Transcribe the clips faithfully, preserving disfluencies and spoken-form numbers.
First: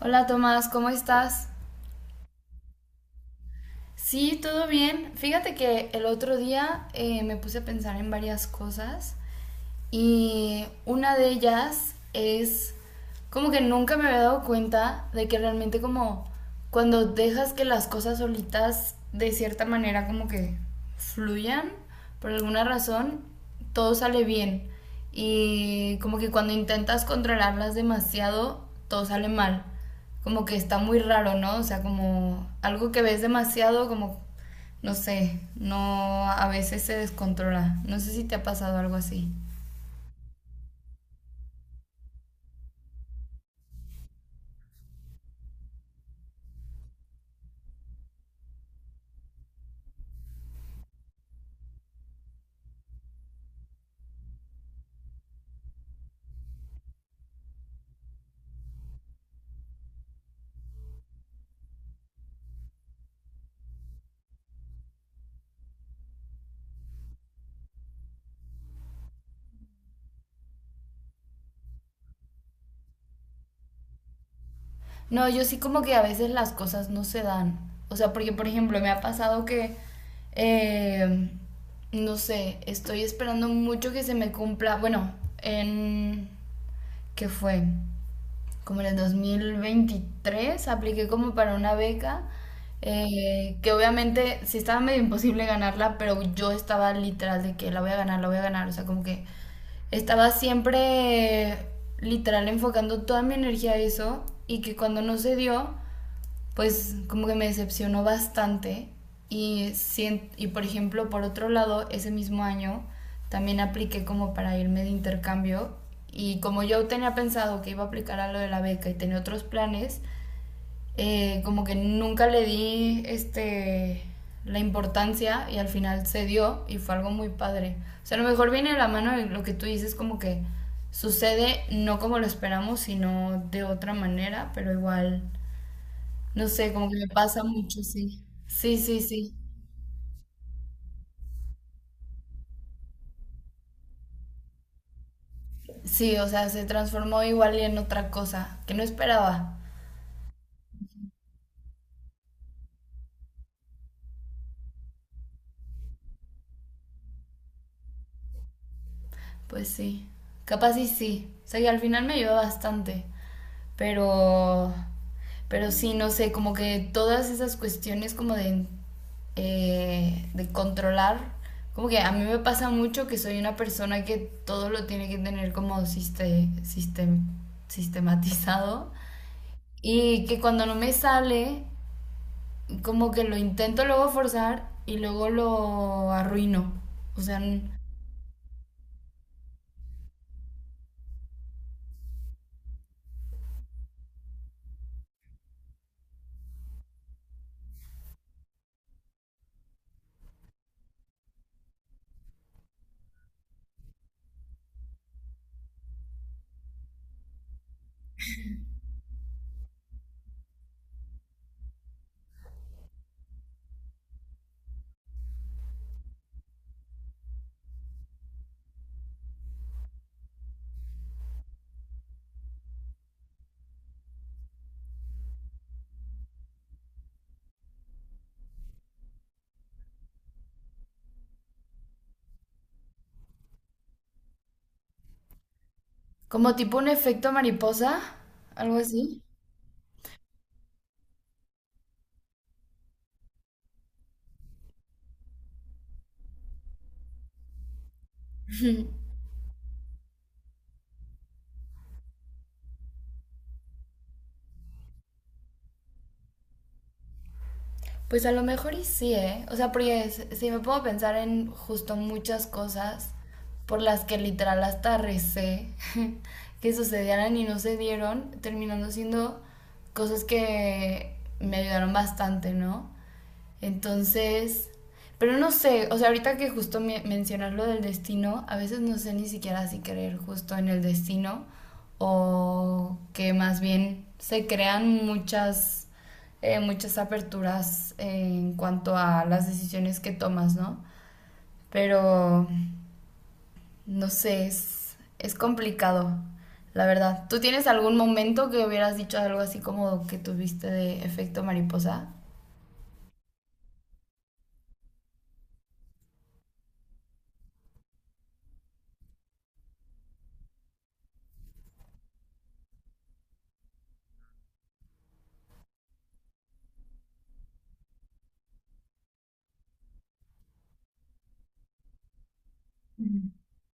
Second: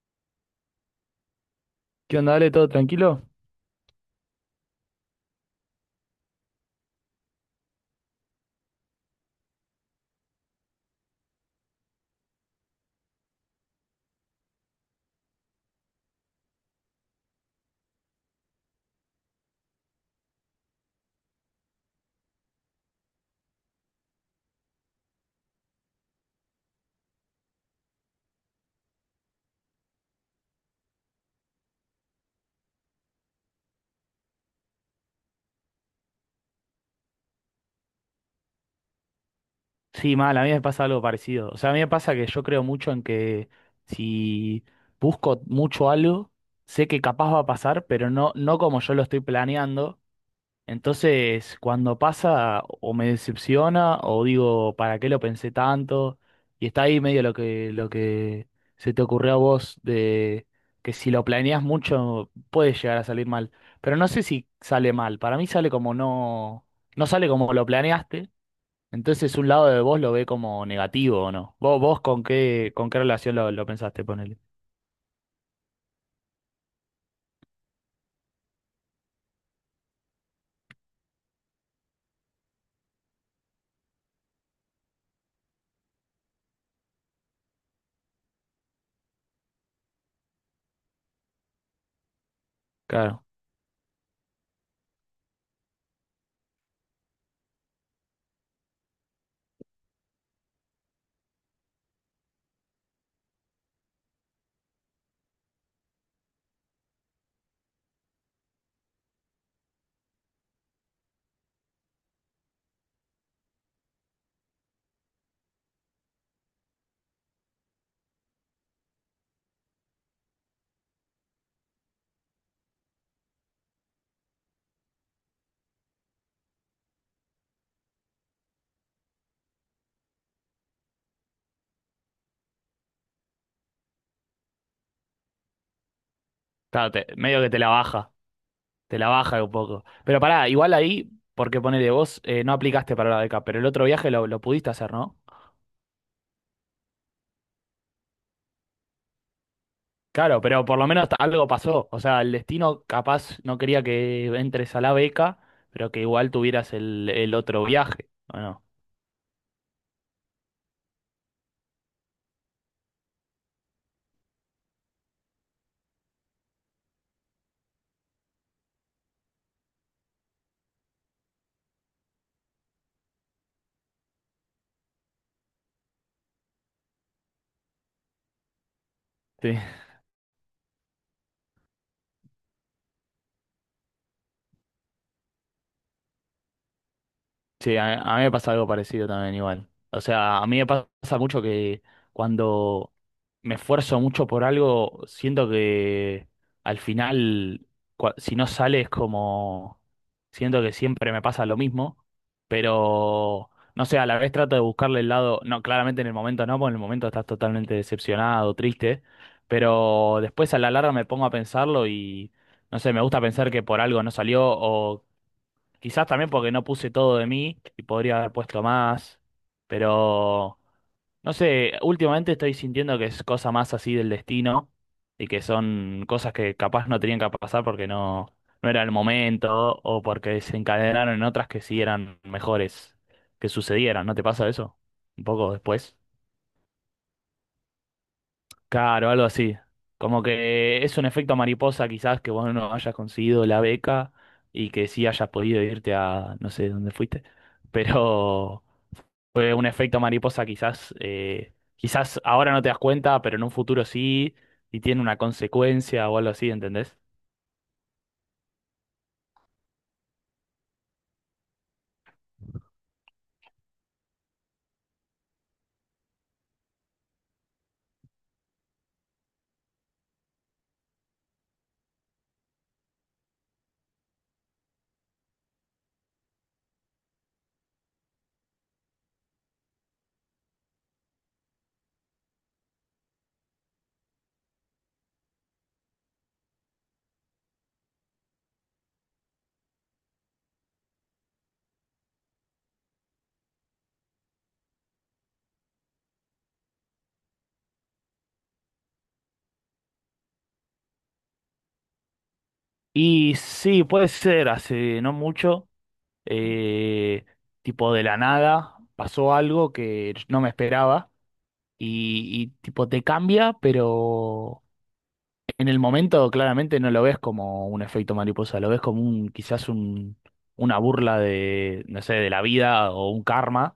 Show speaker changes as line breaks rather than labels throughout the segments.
Hola Tomás, ¿cómo estás?
¿Qué onda? Dale, ¿todo tranquilo?
Sí, todo bien. Fíjate que el otro día eh, me puse a pensar en varias cosas y una de ellas es como que nunca me había dado cuenta de que realmente como cuando dejas que las cosas solitas de cierta manera como que fluyan por alguna razón, todo sale bien. Y como que cuando intentas controlarlas demasiado, todo sale mal. Como que está muy raro, ¿no? O sea, como algo que ves demasiado, como, no sé, no, a veces se descontrola. No sé si te ha pasado algo así.
Sí, mal, a mí me pasa algo parecido. O sea, a mí me pasa que yo creo mucho en que si busco mucho algo, sé que capaz va a pasar, pero no, no como yo lo estoy planeando. Entonces, cuando pasa, o me decepciona, o digo, ¿para qué lo pensé tanto? Y está ahí medio lo que, lo que se te ocurrió a vos de que si lo planeas mucho puede llegar a salir mal. Pero no sé si sale mal. Para mí sale como no, no sale como lo planeaste. Entonces un lado de vos lo ve como negativo, ¿o no? ¿Vos, vos con qué, con qué relación lo, lo pensaste, ponele?
No, yo sí como que a veces las cosas no se dan. O sea, porque por ejemplo me ha pasado que, eh, no sé, estoy esperando mucho que se me cumpla, bueno, en... ¿Qué fue? Como en el dos mil veintitrés, apliqué como para una beca,
Claro,
eh, que obviamente sí estaba medio imposible ganarla, pero yo estaba literal de que la voy a ganar, la voy a ganar, o sea, como que estaba siempre eh, literal enfocando toda mi energía a eso y que cuando no se dio pues como que me decepcionó bastante. Y, sien- y por ejemplo, por otro lado, ese mismo año también apliqué como para irme de intercambio. Y como yo tenía pensado que iba a aplicar a lo de la beca y tenía otros planes, eh, como que nunca le di este, la importancia y al final se dio y fue algo muy padre. O sea, a lo mejor viene de la mano de lo que tú dices, como que sucede no como lo esperamos, sino de otra manera, pero igual no sé, como
claro,
que
te-
me
medio
pasa
que te la
mucho,
baja,
sí. Sí,
te
sí,
la
sí.
baja un poco. Pero pará, igual ahí, porque ponele vos, eh, no aplicaste para la beca, pero el otro viaje lo, lo pudiste hacer, ¿no?
Sí, o sea, se transformó igual y en otra cosa que no esperaba.
Claro, pero por lo menos algo pasó. O sea, el destino capaz no quería que entres a la beca, pero que igual tuvieras el, el otro viaje, ¿o no?
Pues sí. Capaz y sí. O sea, que al final me ayudó bastante. Pero. Pero sí, no sé, como que todas esas cuestiones como de eh, de controlar. Como que a mí me pasa mucho que soy una persona que todo lo tiene que tener como siste- sistem- sistematizado. Y que cuando no me sale como que lo intento luego forzar y luego lo arruino. O sea, n-
Sí, a, a mí me pasa algo parecido también igual. O sea, a mí me pasa mucho que cuando me esfuerzo mucho por algo, siento que al final, cua- si no sale es como, siento que siempre me pasa lo mismo, pero no sé, a la vez trato de buscarle el lado, no, claramente en el momento no, porque en el momento estás totalmente decepcionado, triste, pero después a la larga me pongo a pensarlo y, no sé, me gusta pensar que por algo no salió o quizás también porque no puse todo de mí y podría haber puesto más, pero no sé, últimamente estoy sintiendo que es cosa más así del destino y que son cosas que capaz no tenían que pasar porque no, no era el momento o porque se encadenaron en otras que sí eran mejores que sucedieran. ¿No te pasa eso? Un poco después.
como tipo un efecto mariposa, algo
Claro,
así.
algo así. Como que es un efecto mariposa quizás que vos no hayas conseguido la beca y que sí hayas podido irte a no sé dónde fuiste, pero fue un efecto mariposa quizás, eh, quizás ahora no te das cuenta, pero en un futuro sí y tiene una consecuencia o algo así, ¿entendés?
Pues a lo mejor y sí, ¿eh? O sea, porque s- si me puedo pensar en justo muchas cosas por las que literal hasta recé que sucedieran y no se dieron, terminando siendo cosas que me ayudaron bastante, ¿no? Entonces, pero no sé, o sea, ahorita que justo me mencionas lo del destino, a veces no sé ni siquiera si creer justo en el destino o que más bien se crean muchas, eh, muchas aperturas en cuanto a las decisiones que tomas, ¿no? Pero, no sé, es, es complicado, la verdad. ¿Tú tienes algún momento que hubieras dicho algo así como que tuviste de efecto mariposa?
Y sí, puede ser, hace no mucho, eh, tipo de la nada, pasó algo que no me esperaba y, y tipo te cambia, pero... En el momento claramente no lo ves como un efecto mariposa, lo ves como un quizás un, una burla de, no sé, de la vida o un karma,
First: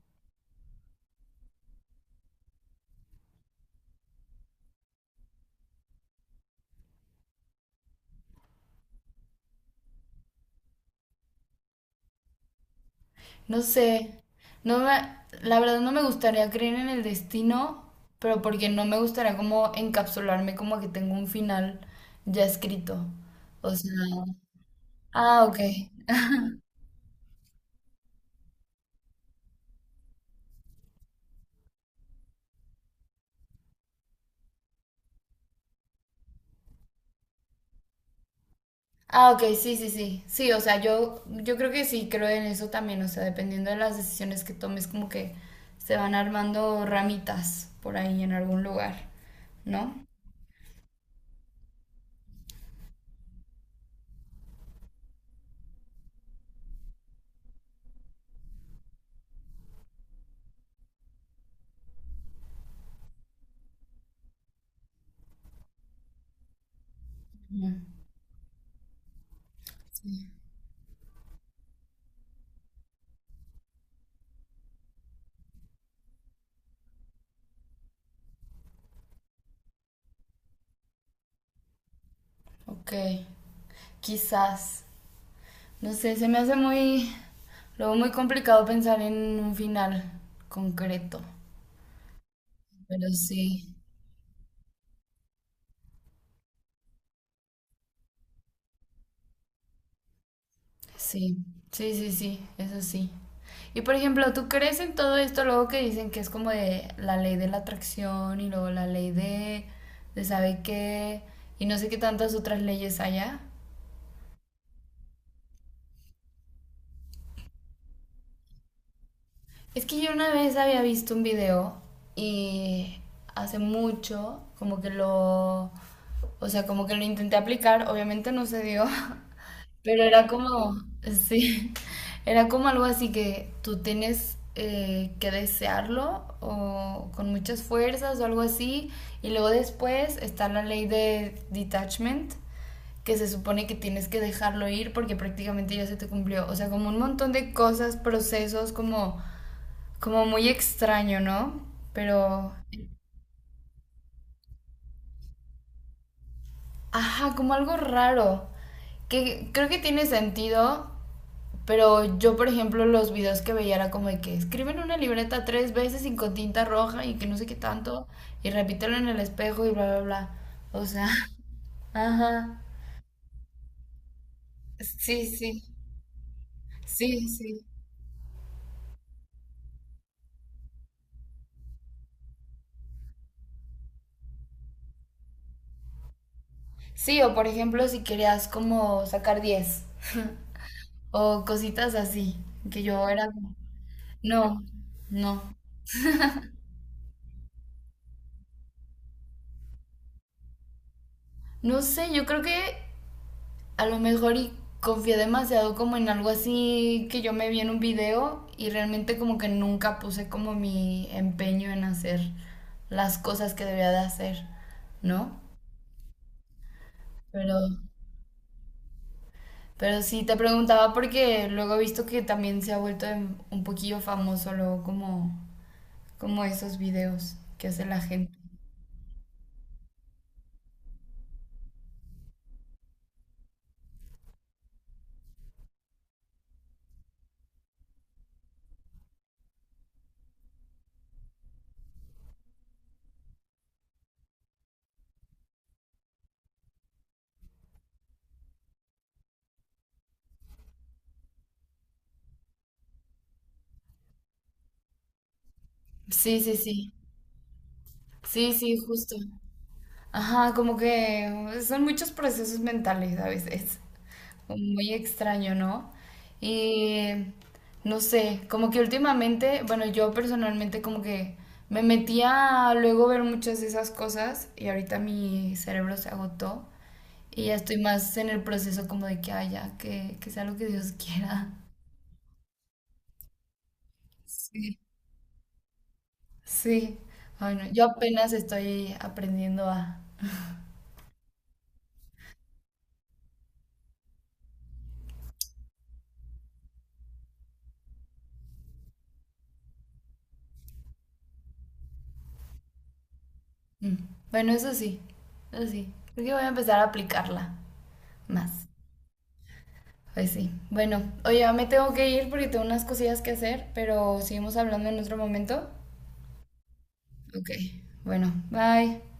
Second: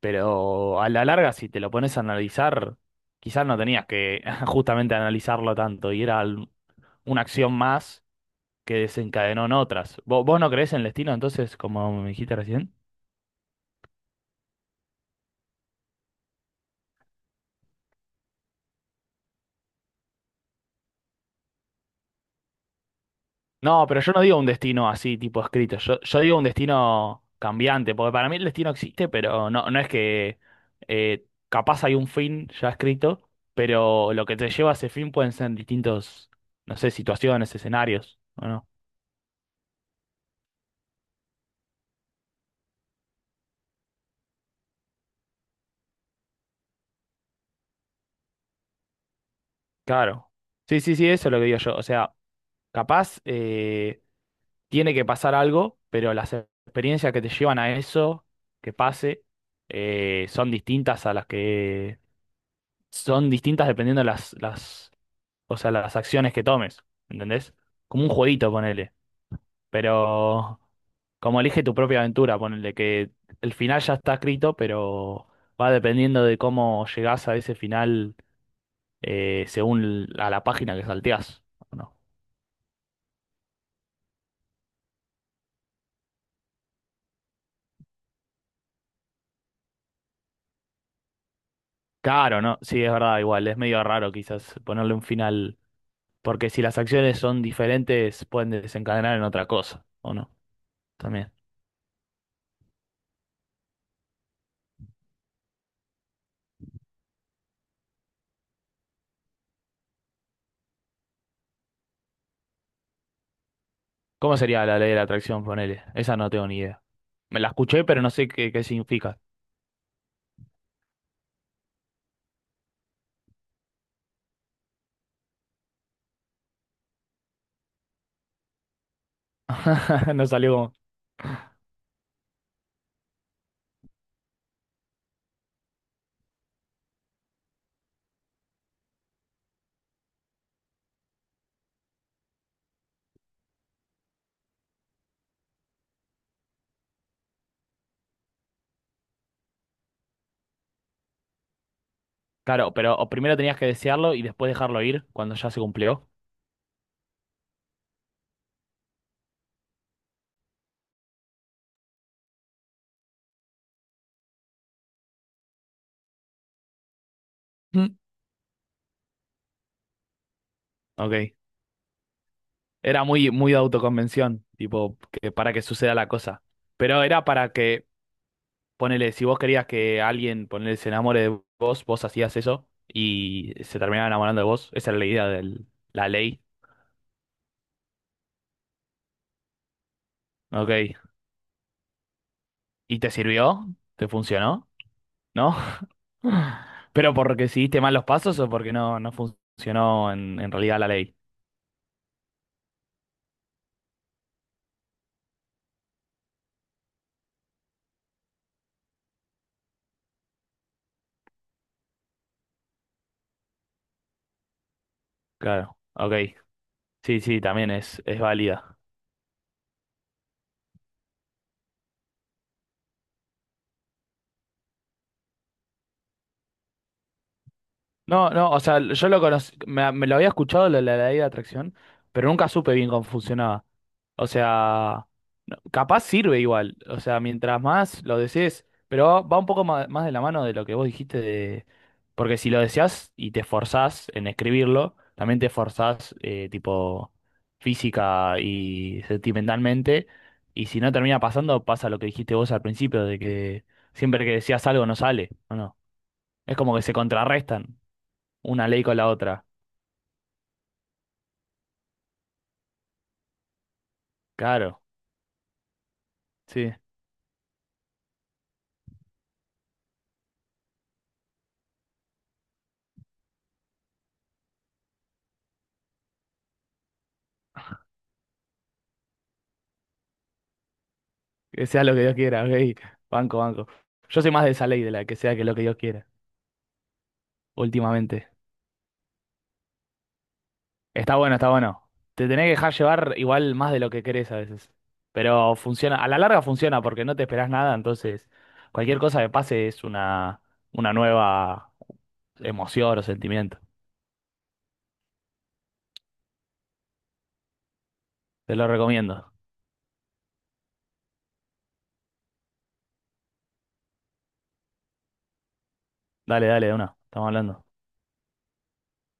pero a la larga si te lo pones a analizar, quizás no tenías que justamente analizarlo tanto y era al- una acción más que desencadenó en otras. ¿Vos, vos no creés en el destino entonces, como me dijiste recién?
No sé, no me, la verdad no me gustaría creer en el destino, pero porque no me gustaría como encapsularme como que tengo un final ya escrito. O
No,
sea,
pero yo no digo un destino así, tipo
ah, ok.
escrito. Yo, yo digo un destino cambiante, porque para mí el destino existe, pero no, no es que eh, capaz hay un fin ya escrito, pero lo que te lleva a ese fin pueden ser distintos, no sé, situaciones, escenarios, ¿o no?
Ah, ok, sí, sí, sí. Sí, o sea, yo, yo creo que sí creo en eso también, o sea, dependiendo de las decisiones que tomes, como que se van armando ramitas por ahí en algún lugar, ¿no?
Claro. Sí, sí, sí, eso es lo que digo yo. O sea, capaz eh, tiene que pasar algo, pero las experiencias que te llevan a eso, que pase, eh, son distintas a las que son distintas dependiendo de las, las o sea, las acciones que tomes, ¿entendés?
Ujú.
Como un jueguito, ponele.
Sí.
Pero como elige tu propia aventura, ponele que el final ya está escrito, pero va dependiendo de cómo llegás a ese final eh, según l- a la página que salteás. ¿O no?
Ok, quizás. No sé, se me hace muy, luego muy complicado pensar en un final concreto,
Claro, ¿no? Sí, es
pero
verdad, igual, es
sí,
medio raro quizás ponerle un final, porque si las acciones son diferentes, pueden desencadenar en otra cosa, ¿o no? También.
sí, sí, sí, sí, eso sí. Y por ejemplo, ¿tú crees en todo esto luego que dicen que es como de la ley de la atracción y luego la ley de, de sabe qué y no sé qué tantas otras leyes haya?
¿Cómo sería la ley de la atracción, ponele? Esa no tengo ni idea. Me la escuché, pero no sé qué, qué significa.
Es que yo una vez había visto un video y hace mucho como que lo, o sea, como que lo intenté aplicar, obviamente no se dio. Pero
No
era
salió como.
como, sí, era como algo así que tú tienes eh, que desearlo o con muchas fuerzas o algo así. Y luego después está la ley de detachment, que se supone que tienes que dejarlo ir porque prácticamente ya se te cumplió. O sea, como un montón de cosas, procesos, como, como muy extraño, ¿no? Pero,
Claro, pero o primero tenías que desearlo y después dejarlo ir cuando ya se cumplió.
ajá, como algo raro que creo que tiene sentido. Pero yo, por ejemplo, los videos que veía era como de que escriben una libreta tres veces y con tinta roja y que no sé qué
Mm.
tanto y repítelo en el espejo y bla, bla, bla. O sea,
Ok.
ajá.
Era muy, muy de autoconvención, tipo,
Sí,
que para
sí.
que suceda la cosa. Pero era
Sí,
para
sí.
que, ponele, si vos querías que alguien, ponele, se enamore de vos, vos hacías eso y se terminaba enamorando de vos. Esa era la idea de la ley.
Sí, o por ejemplo, si querías como sacar diez
Ok.
o cositas así, que
¿Y
yo
te
era como,
sirvió? ¿Te
no,
funcionó?
no.
¿No? ¿Pero porque seguiste mal los pasos o porque no, no funcionó en, en realidad la ley?
No sé, yo creo que a lo mejor y confié demasiado como en algo así que yo me vi en un video y realmente como que nunca puse como mi empeño en hacer las cosas que debería de hacer, ¿no?
Claro. Ok. Sí, sí,
Pero,
también es, es válida.
pero sí te preguntaba porque luego he visto que también se ha vuelto en- un poquillo famoso luego como, como esos videos que hace la
No,
gente.
no, o sea, yo lo conocí, me, me lo había escuchado lo de la ley de atracción, pero nunca supe bien cómo funcionaba. O sea, no- capaz sirve igual, o sea, mientras más lo desees, pero va va un poco ma- más, de la mano de lo que vos dijiste de... Porque si lo deseas y te esforzás en escribirlo, también te esforzás eh, tipo física y sentimentalmente, y si no termina pasando, pasa lo que dijiste vos al principio, de que siempre que deseas algo no sale, ¿o no?
Sí, sí,
Es como que
sí.
se contrarrestan
Sí,
una
sí,
ley con la
justo.
otra.
Ajá, como que son muchos procesos mentales a veces.
Claro,
Muy extraño, ¿no?
sí.
Y no sé, como que últimamente, bueno, yo personalmente como que me metía a luego ver muchas de esas cosas y ahorita mi cerebro se agotó y ya estoy más en el proceso como de que haya, que, que sea lo que Dios quiera.
Que sea lo que Dios quiera, ok. Banco, banco. Yo soy más de esa
Sí.
ley, de la que sea que lo que Dios quiera,
Sí, bueno, yo
últimamente.
apenas estoy aprendiendo a...
Está bueno, está bueno. Te tenés que dejar llevar igual más de lo que querés a veces. Pero funciona, a la larga funciona porque no te esperás nada, entonces cualquier cosa que pase es una, una nueva emoción o sentimiento.
Mm. Bueno, eso sí, eso sí. Creo que voy a empezar a aplicarla.
Te
Más.
lo recomiendo.
Pues sí. Bueno, oye, ya me tengo que ir porque tengo unas cosillas que hacer, pero seguimos hablando en otro momento.
Dale, dale, de una. Estamos
Ok.
hablando.
Bueno, bye.